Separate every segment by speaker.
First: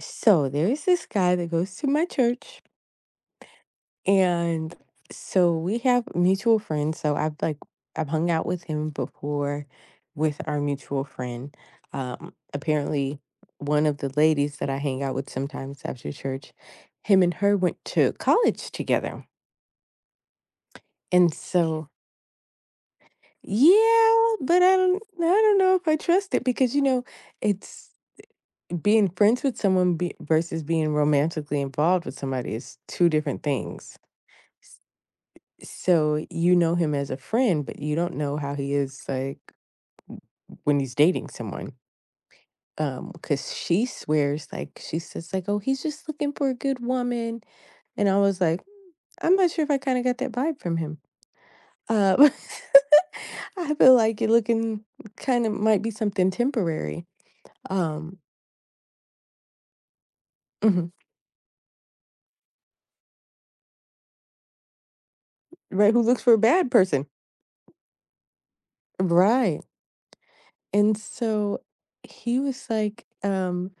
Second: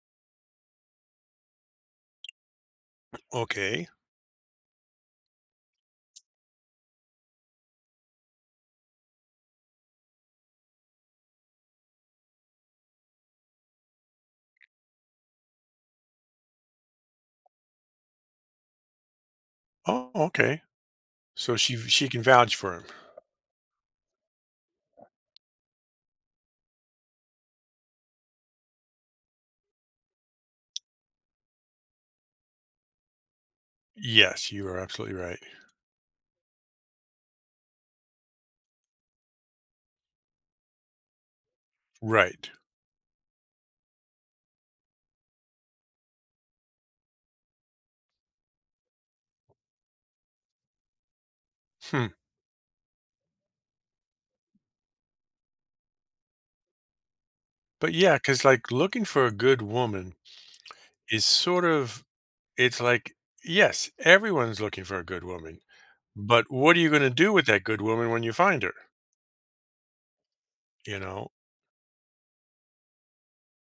Speaker 1: So there's this guy that goes to my church,
Speaker 2: Okay.
Speaker 1: and so we have mutual friends. So I've hung out with him before with our mutual friend. Apparently one of the ladies that I hang out with sometimes after church, him and her went to college together.
Speaker 2: Oh, okay.
Speaker 1: And
Speaker 2: So she
Speaker 1: so
Speaker 2: she can vouch for him.
Speaker 1: yeah, but I don't know if I trust it, because it's being friends with someone versus being romantically involved with somebody is two different things.
Speaker 2: Yes, you are absolutely right.
Speaker 1: So you know him as a friend, but you don't know how he is like when he's dating someone.
Speaker 2: Right.
Speaker 1: Because she swears, like she says, like, "Oh, he's just looking for a good woman," and I was like, "Mm, I'm not sure if I kind of got that vibe from him."
Speaker 2: Hmm.
Speaker 1: Uh, I feel like you're looking kind of might be something temporary.
Speaker 2: But yeah,
Speaker 1: Um,
Speaker 2: because like looking for a good woman
Speaker 1: mhm.
Speaker 2: is sort of, it's like yes, everyone's looking for a good woman,
Speaker 1: Right? Who looks for a
Speaker 2: but
Speaker 1: bad
Speaker 2: what are you going
Speaker 1: person?
Speaker 2: to do with that good woman when you find her?
Speaker 1: Right. And
Speaker 2: You know.
Speaker 1: so he was like,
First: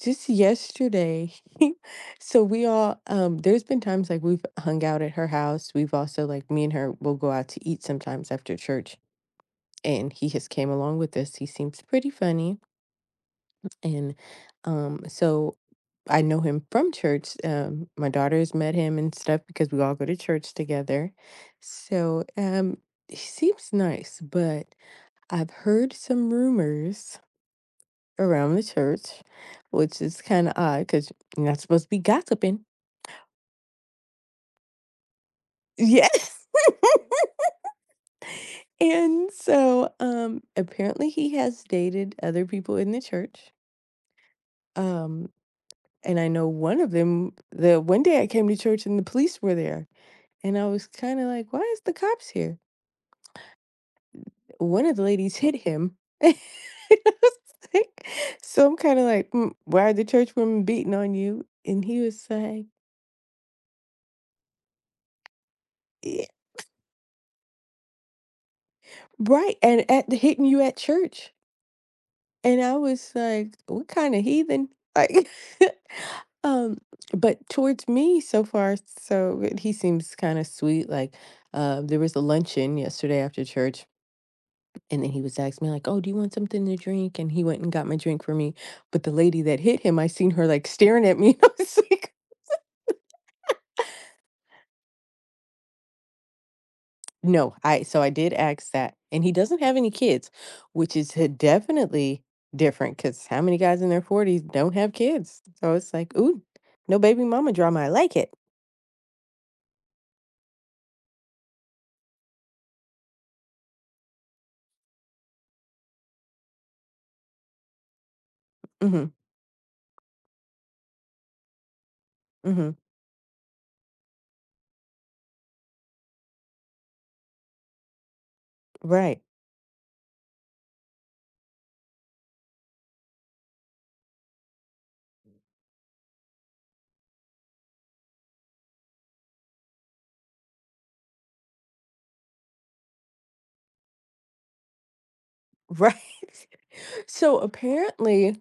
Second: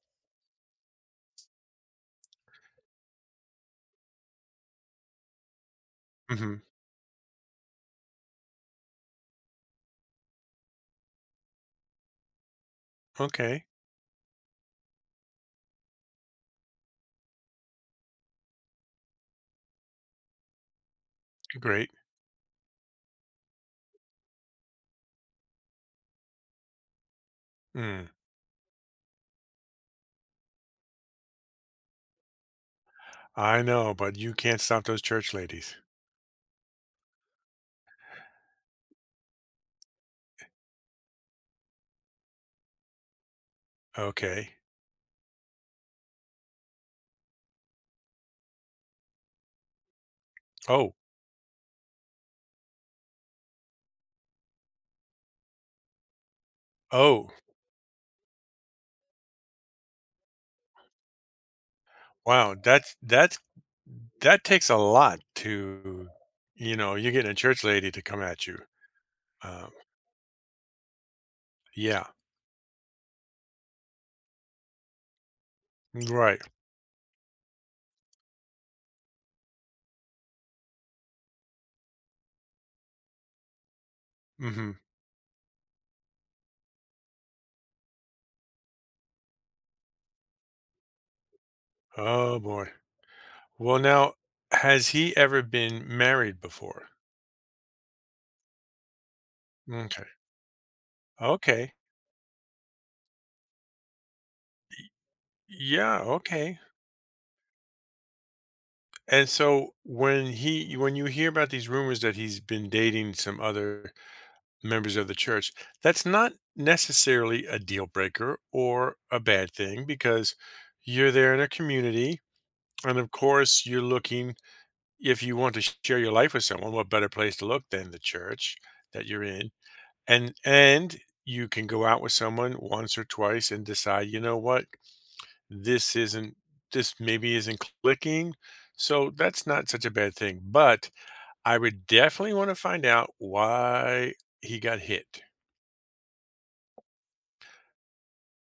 Speaker 1: just yesterday. So we all there's been times like we've hung out at her house. We've also, like,
Speaker 2: Hmm.
Speaker 1: me and her will go out to eat sometimes after church. And he has came along with us. He seems pretty funny.
Speaker 2: Okay.
Speaker 1: And so I know him from church. My daughter's met him and stuff because we all go to church together.
Speaker 2: Great.
Speaker 1: So he seems nice, but I've heard some rumors
Speaker 2: Mm.
Speaker 1: around the church, which is kinda odd because you're not supposed to be gossiping.
Speaker 2: I know, but you can't stop those church ladies.
Speaker 1: Yes. And so, apparently he has dated other people in the church,
Speaker 2: Okay.
Speaker 1: um, and I know one of them. The one day I came to church and the police were there, and I was
Speaker 2: Oh.
Speaker 1: kinda like, "Why is the cops here?" One of the ladies hit him. I
Speaker 2: Oh.
Speaker 1: was like So I'm kinda like, "Mm, why are the church women beating on you?" And he was
Speaker 2: Wow.
Speaker 1: like,
Speaker 2: That takes a lot to,
Speaker 1: "Yeah."
Speaker 2: you know, you're getting a church lady to come at you.
Speaker 1: Right,
Speaker 2: Um,
Speaker 1: and at hitting you at church.
Speaker 2: yeah,
Speaker 1: And I was like, "What kind of heathen?" Like,
Speaker 2: right.
Speaker 1: um, but towards me, so far, so good. He seems kind of sweet. Like, there was a luncheon yesterday after church,
Speaker 2: Mhm.
Speaker 1: and then he was asking me, like, "Oh, do you want something to drink?" And he went and got my drink for me. But the lady that hit him, I seen her like staring at me. I was like,
Speaker 2: Oh, boy. Well, now, has he ever been married before?
Speaker 1: No, I so I did ask that, and he doesn't have any
Speaker 2: Okay.
Speaker 1: kids, which is h
Speaker 2: Okay.
Speaker 1: definitely. 'Cause how many guys in their 40s don't have kids?
Speaker 2: Y
Speaker 1: So it's
Speaker 2: Yeah,
Speaker 1: like, "Ooh,
Speaker 2: okay.
Speaker 1: no baby mama drama, I like it."
Speaker 2: And so when you hear about these rumors that he's been dating some other members of the church, that's not necessarily a deal breaker or
Speaker 1: Mhm.
Speaker 2: a bad thing because you're there in a community,
Speaker 1: Mhm.
Speaker 2: and, of course, you're looking, if you want to share your life with someone, what better place to look than the church that
Speaker 1: Right.
Speaker 2: you're in? And you can go out with someone once or twice and decide, you know what, this isn't this maybe isn't clicking. So that's not such a bad thing. But I would definitely want to find out why he got hit.
Speaker 1: Right. So apparently,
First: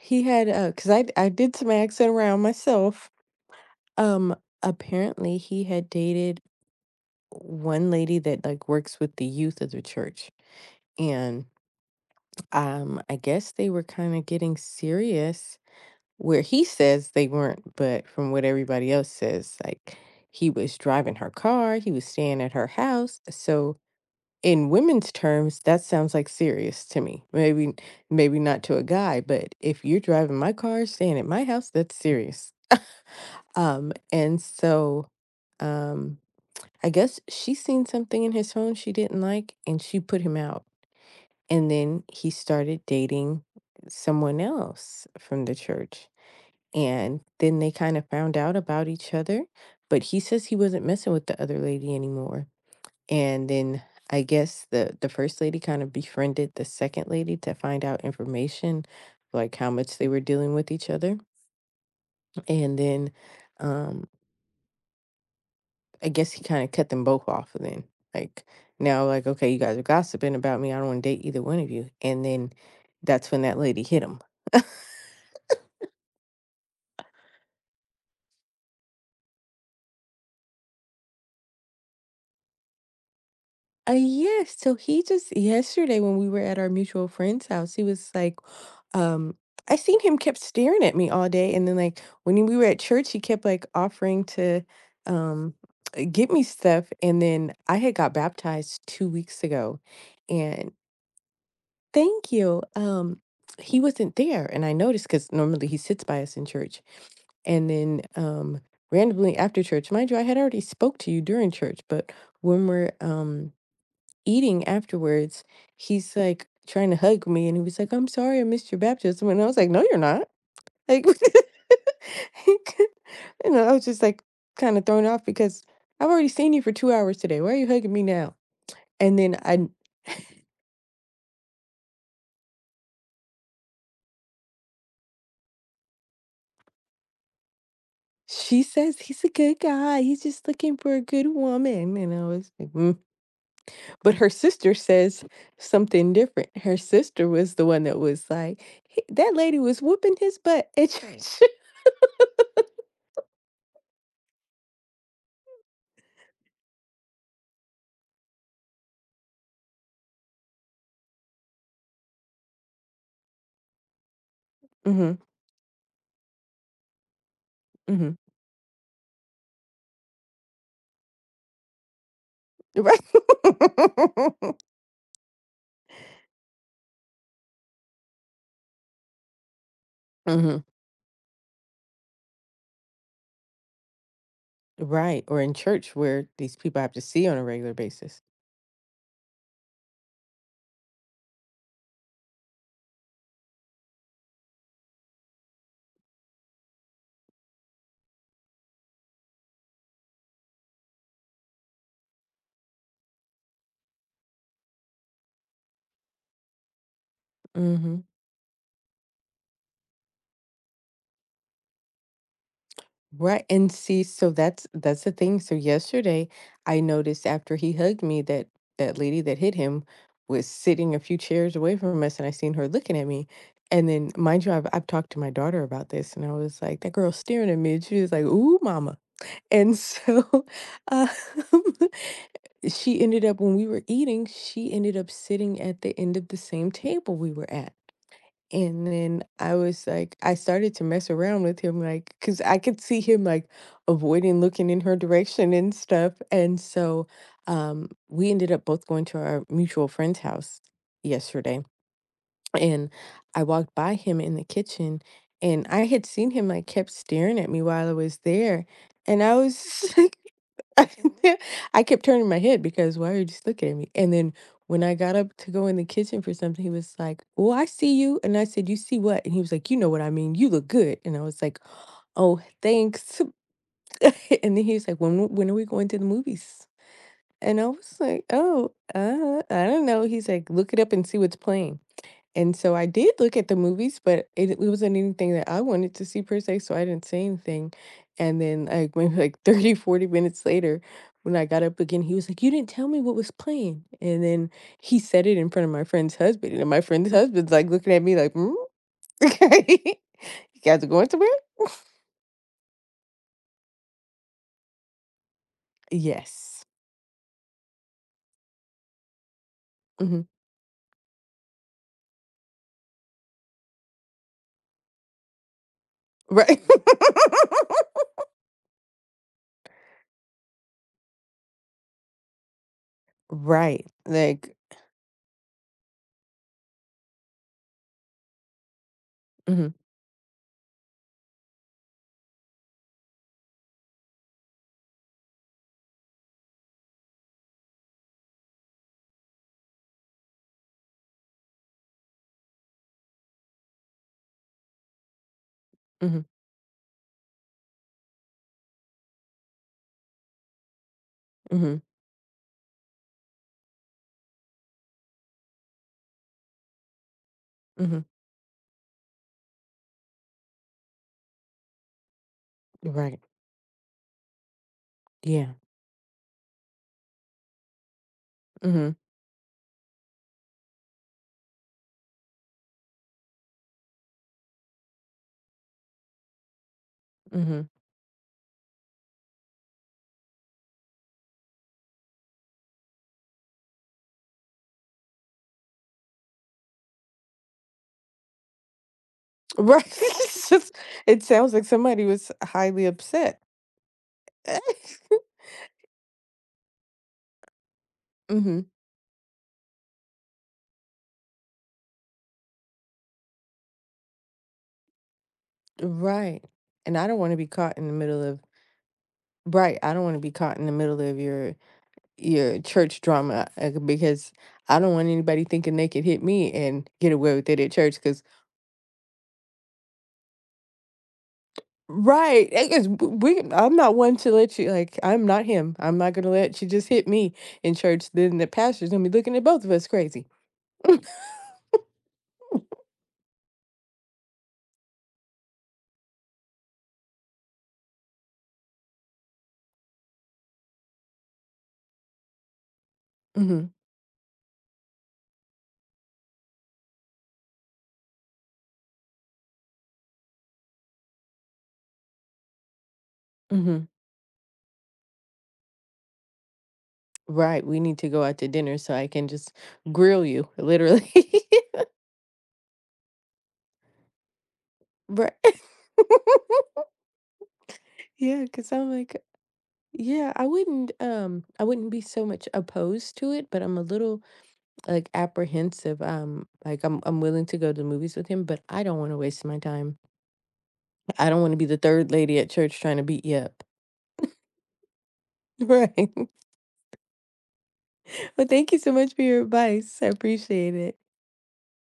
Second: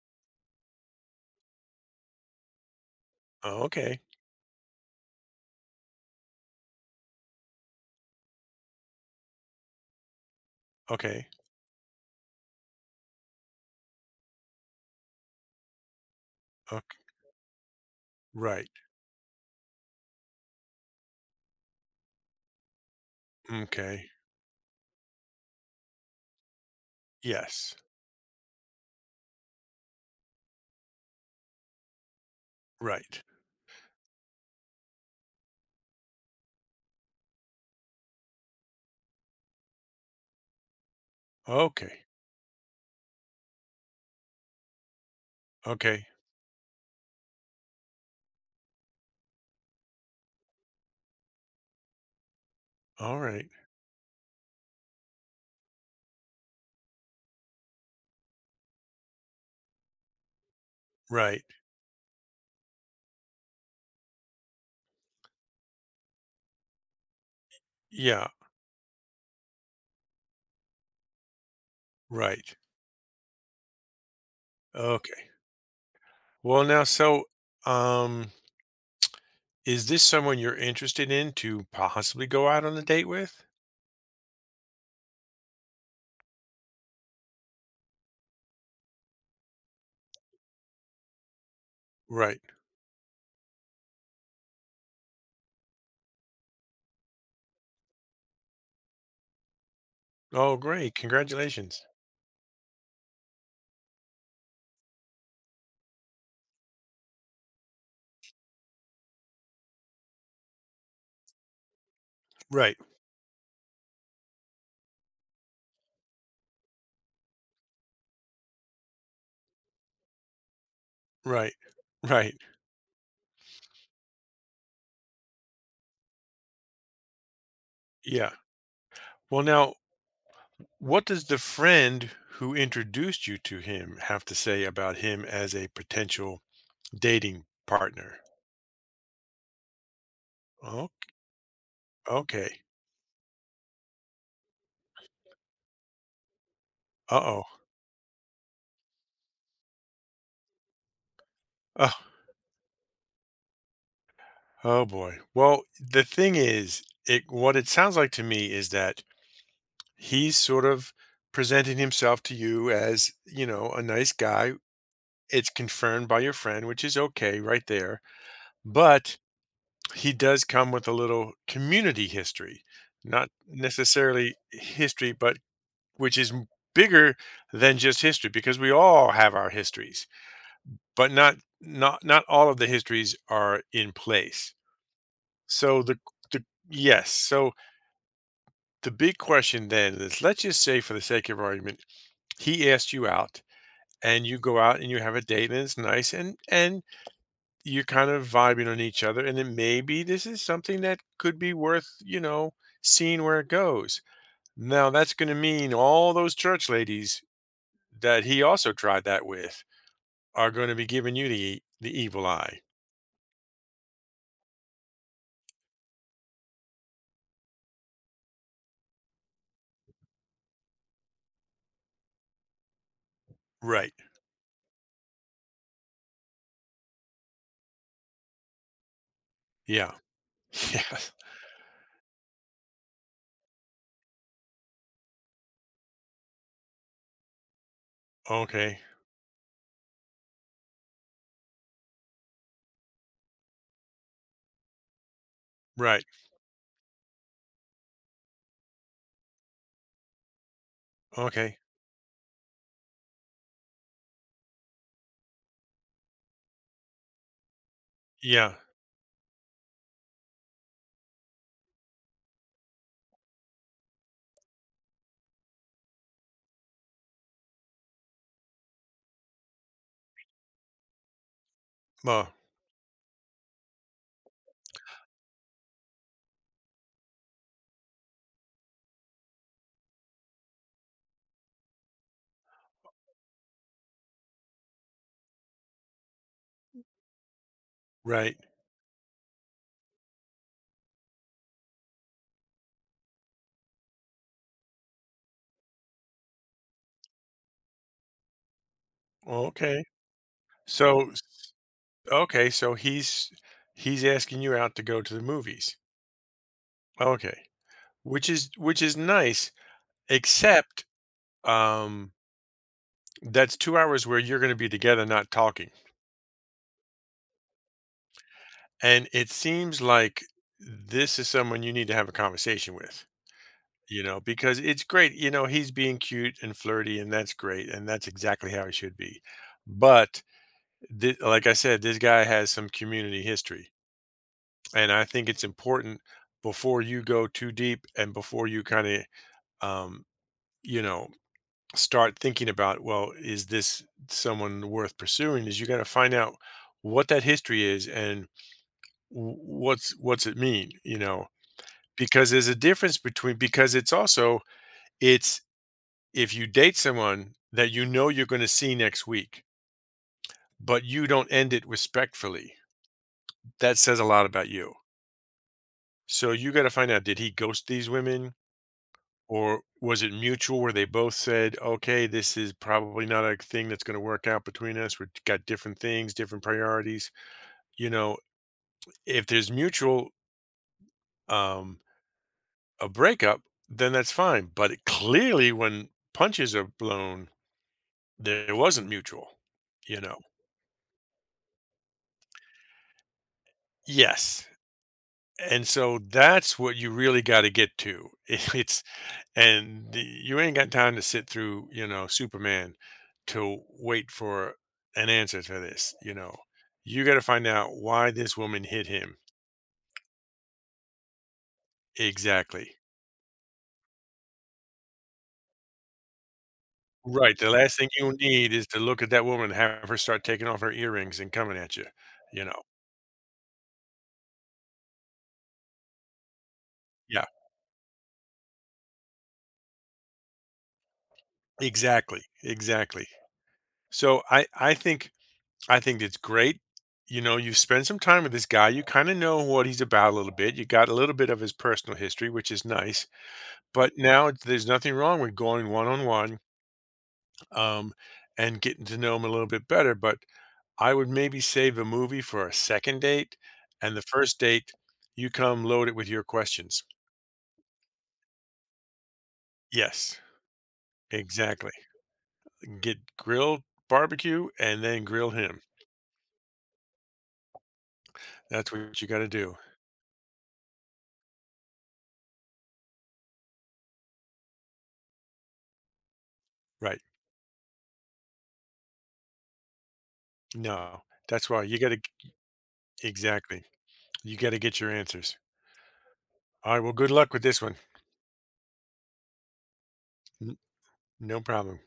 Speaker 1: he had, because I did some asking around myself,
Speaker 2: Oh, okay.
Speaker 1: um, apparently he had dated one lady that, like, works with the youth of the church,
Speaker 2: Okay.
Speaker 1: and, I guess they were kinda getting serious. Where he says
Speaker 2: Okay.
Speaker 1: they weren't, but from what
Speaker 2: Right.
Speaker 1: everybody else says, like, he was driving her car, he was staying at her house, so
Speaker 2: Okay.
Speaker 1: in women's terms, that sounds, like, serious to me. Maybe
Speaker 2: Yes.
Speaker 1: maybe not to a guy, but if you're driving my car, staying at my house, that's serious.
Speaker 2: Right.
Speaker 1: And so, um, I guess she seen something in his phone she didn't like, and she put him out, and then
Speaker 2: Okay.
Speaker 1: he started dating someone else from the
Speaker 2: Okay.
Speaker 1: church. And then they kind of found out about each other, but he says he wasn't messing with the other lady anymore.
Speaker 2: All
Speaker 1: And
Speaker 2: right.
Speaker 1: then I guess the first lady kind of befriended the second lady to find out information, like how much they were dealing with each other.
Speaker 2: Right.
Speaker 1: And then um I guess he kind of cut them both off, and then,
Speaker 2: Yeah.
Speaker 1: like, now, like, okay, you guys are gossiping about me, I don't want to date either one of you. And then
Speaker 2: Right.
Speaker 1: that's when that lady hit him.
Speaker 2: Okay. Well, now, so, um, is this someone you're interested in to possibly go out on a date with?
Speaker 1: Yes. So he just yesterday, when we were at our mutual friend's house, he was like, um, I seen him kept staring at me all day, and then, like,
Speaker 2: Right.
Speaker 1: when we were at church, he kept, like, offering to, um, get me stuff, and then I had got baptized 2 weeks ago,
Speaker 2: Oh,
Speaker 1: and
Speaker 2: great. Congratulations.
Speaker 1: thank you. He wasn't there, and I noticed because normally he sits by us in church, and then randomly after church, mind you, I had already spoke to you during church, but when
Speaker 2: Right.
Speaker 1: we're eating afterwards, he's, like, trying to hug me, and he was like, "I'm sorry I missed your baptism," and I was like, "No, you're not." Like, like,
Speaker 2: Right. Right.
Speaker 1: you know, I was just, like, kinda thrown off because I've already seen you for 2 hours today, why are you hugging me
Speaker 2: Yeah.
Speaker 1: now? And then
Speaker 2: Well,
Speaker 1: I
Speaker 2: now, what does the friend who introduced you to him have to say about him as a potential dating partner?
Speaker 1: she says, "He's a good guy, he's just looking
Speaker 2: Oh,
Speaker 1: for a good woman," and I was
Speaker 2: okay.
Speaker 1: like, "Mm," but her sister says something different. Her sister
Speaker 2: Uh-oh.
Speaker 1: was the one that was like, "He that lady was whooping his butt at church."
Speaker 2: Oh, oh boy. Well, the thing is, it what it sounds like to me is that he's sort of presenting himself to you as, you know, a nice guy.
Speaker 1: Mhm.
Speaker 2: It's confirmed by your friend, which is okay right there.
Speaker 1: Mhm.
Speaker 2: But he does come with a little community history,
Speaker 1: Right.
Speaker 2: not necessarily history, but which is bigger than just history because we all have our histories,
Speaker 1: Mhm.
Speaker 2: but not all of the histories are in place.
Speaker 1: Right, or in
Speaker 2: So
Speaker 1: church where
Speaker 2: the
Speaker 1: these people have to
Speaker 2: yes,
Speaker 1: see on a
Speaker 2: so
Speaker 1: regular basis.
Speaker 2: the big question then is, let's just say for the sake of argument, he asked you out and you go out and you have a date and it's nice and you're kind of vibing on each other, and then maybe this is something that could be worth, you know, seeing where it goes. Now that's going to mean all those church ladies
Speaker 1: Mhm.
Speaker 2: that he also tried that with are going to be giving you the evil eye.
Speaker 1: Right, and see, so that's the thing. So yesterday, I noticed after he hugged me that that lady that hit him was sitting a few chairs away from us, and I seen her looking at me. And
Speaker 2: Right.
Speaker 1: then, mind you, I've talked to my daughter about this, and I was like, "That girl's staring at me." And she was like, "Ooh, mama." And
Speaker 2: Yeah.
Speaker 1: so,
Speaker 2: yeah.
Speaker 1: um, she ended up, when we were eating, she ended up sitting at the end of the same table we were at.
Speaker 2: Okay.
Speaker 1: And then I was like, I started to mess around with him, like, because I could see him like avoiding looking in her direction and
Speaker 2: Right.
Speaker 1: stuff. And so we ended up both going to our mutual friend's house
Speaker 2: Okay.
Speaker 1: yesterday. And I walked by him in the kitchen, and I had seen him, like, kept staring at me while I was
Speaker 2: Yeah.
Speaker 1: there. And I was I kept turning my head, because why are you just looking at me? And then when I got up to go in the kitchen for something, he was like, Well, I see you. And I said, You see what? And he was like, You know what I mean. You look good. And I was like,
Speaker 2: Well.
Speaker 1: Oh, thanks. And then he was like, When are we going to the movies? And I was like, Oh, I don't know. He's like, Look it up and see what's playing. And so I did look at the movies, but it wasn't anything that I wanted to see per se, so I didn't say anything.
Speaker 2: Right.
Speaker 1: And then, like, maybe like 30, 40 minutes later, when I got up again, he was like, "You didn't tell me what was playing." And then he said it in front of my friend's husband, and my friend's husband's like looking at me like, "Mm, Okay,
Speaker 2: Okay.
Speaker 1: you guys are going
Speaker 2: So
Speaker 1: somewhere?"
Speaker 2: okay, so he's asking you out to go to the movies.
Speaker 1: Yes.
Speaker 2: Okay. Which is, which is nice,
Speaker 1: Hmm.
Speaker 2: except, um, that's 2 hours where you're gonna be together not talking,
Speaker 1: Right.
Speaker 2: and it seems like this is someone you need to have a conversation with,
Speaker 1: Right.
Speaker 2: you know,
Speaker 1: Like.
Speaker 2: because it's great, you know, he's being cute and flirty, and that's great, and that's exactly how he should be,
Speaker 1: Hmm.
Speaker 2: but the like I said, this guy has some community history, and I think it's important before you go too deep and before you kinda, um, you know, start thinking about, well, is this someone worth pursuing, is you got to find
Speaker 1: Hmm.
Speaker 2: out what that history is and what's it mean, you know,
Speaker 1: Hmm.
Speaker 2: because there's a difference between, because it's also, it's, if you date someone that you
Speaker 1: Hmm.
Speaker 2: know you're going to see next week but you don't end it respectfully,
Speaker 1: Right.
Speaker 2: that says a lot about you.
Speaker 1: Yeah.
Speaker 2: So you got to find out, did he ghost these women?
Speaker 1: Hmm.
Speaker 2: Or was it mutual where they both said, okay, this is probably not a thing that's going to work out between us. We've got different things, different priorities.
Speaker 1: Hmm.
Speaker 2: You know, if there's mutual, um, a breakup, then that's fine. But, it, clearly, when punches are blown, there wasn't mutual,
Speaker 1: Right.
Speaker 2: you know.
Speaker 1: It's just, it sounds like somebody was highly upset.
Speaker 2: Yes. And so that's what you really got to get to.
Speaker 1: Hmm.
Speaker 2: It's and you ain't got time to sit through, you know, Superman to wait for an answer to this, you know.
Speaker 1: Right. And
Speaker 2: You
Speaker 1: I
Speaker 2: got
Speaker 1: don't
Speaker 2: to
Speaker 1: want to be
Speaker 2: find out
Speaker 1: caught in the
Speaker 2: why
Speaker 1: middle
Speaker 2: this
Speaker 1: of
Speaker 2: woman hit him.
Speaker 1: right. I don't want to be caught in the middle of your
Speaker 2: Exactly.
Speaker 1: church drama, because I don't want anybody thinking they could hit me and get away
Speaker 2: Right,
Speaker 1: with
Speaker 2: the
Speaker 1: it at
Speaker 2: last thing
Speaker 1: church.
Speaker 2: you
Speaker 1: Because
Speaker 2: need is to look at that woman and have her start taking off her earrings and coming at you, you
Speaker 1: right,
Speaker 2: know.
Speaker 1: because I'm not one to let you like. I'm not him. I'm not gonna let you just hit
Speaker 2: Yeah.
Speaker 1: me in church. Then the pastor's gonna be looking at both of us crazy.
Speaker 2: Exactly, exactly. So I think it's great. You know, you spend some time with this guy, you kind of know what he's about a little bit, you got a little bit of his personal history, which is nice.
Speaker 1: Mhm.
Speaker 2: But now, it's there's nothing wrong with going one-on-one, um, and getting to know 'em a little bit better, but I would maybe save a movie for a second date,
Speaker 1: Mhm.
Speaker 2: and the first date, you come load it with your questions.
Speaker 1: Right, we need to go out to dinner so I can just
Speaker 2: Yes,
Speaker 1: grill you, literally.
Speaker 2: exactly. Get grilled barbecue and then grill
Speaker 1: Right.
Speaker 2: him.
Speaker 1: Yeah, because
Speaker 2: That's
Speaker 1: 'cause I'm
Speaker 2: what you
Speaker 1: like
Speaker 2: gotta do.
Speaker 1: yeah, I wouldn't be so much opposed to it, but I'm a little, like, apprehensive, like, I'm
Speaker 2: Right.
Speaker 1: I'm willing to go to the movies with him, but I don't wanna waste my time.
Speaker 2: No.
Speaker 1: I don't want
Speaker 2: That's
Speaker 1: to
Speaker 2: why
Speaker 1: be the
Speaker 2: you gotta,
Speaker 1: third lady at church trying to beat you up.
Speaker 2: exactly. You gotta get your answers.
Speaker 1: Right.
Speaker 2: Alright, well, good luck with this one.
Speaker 1: Well, thank you so much for your advice. I
Speaker 2: N
Speaker 1: appreciate it.
Speaker 2: No problem.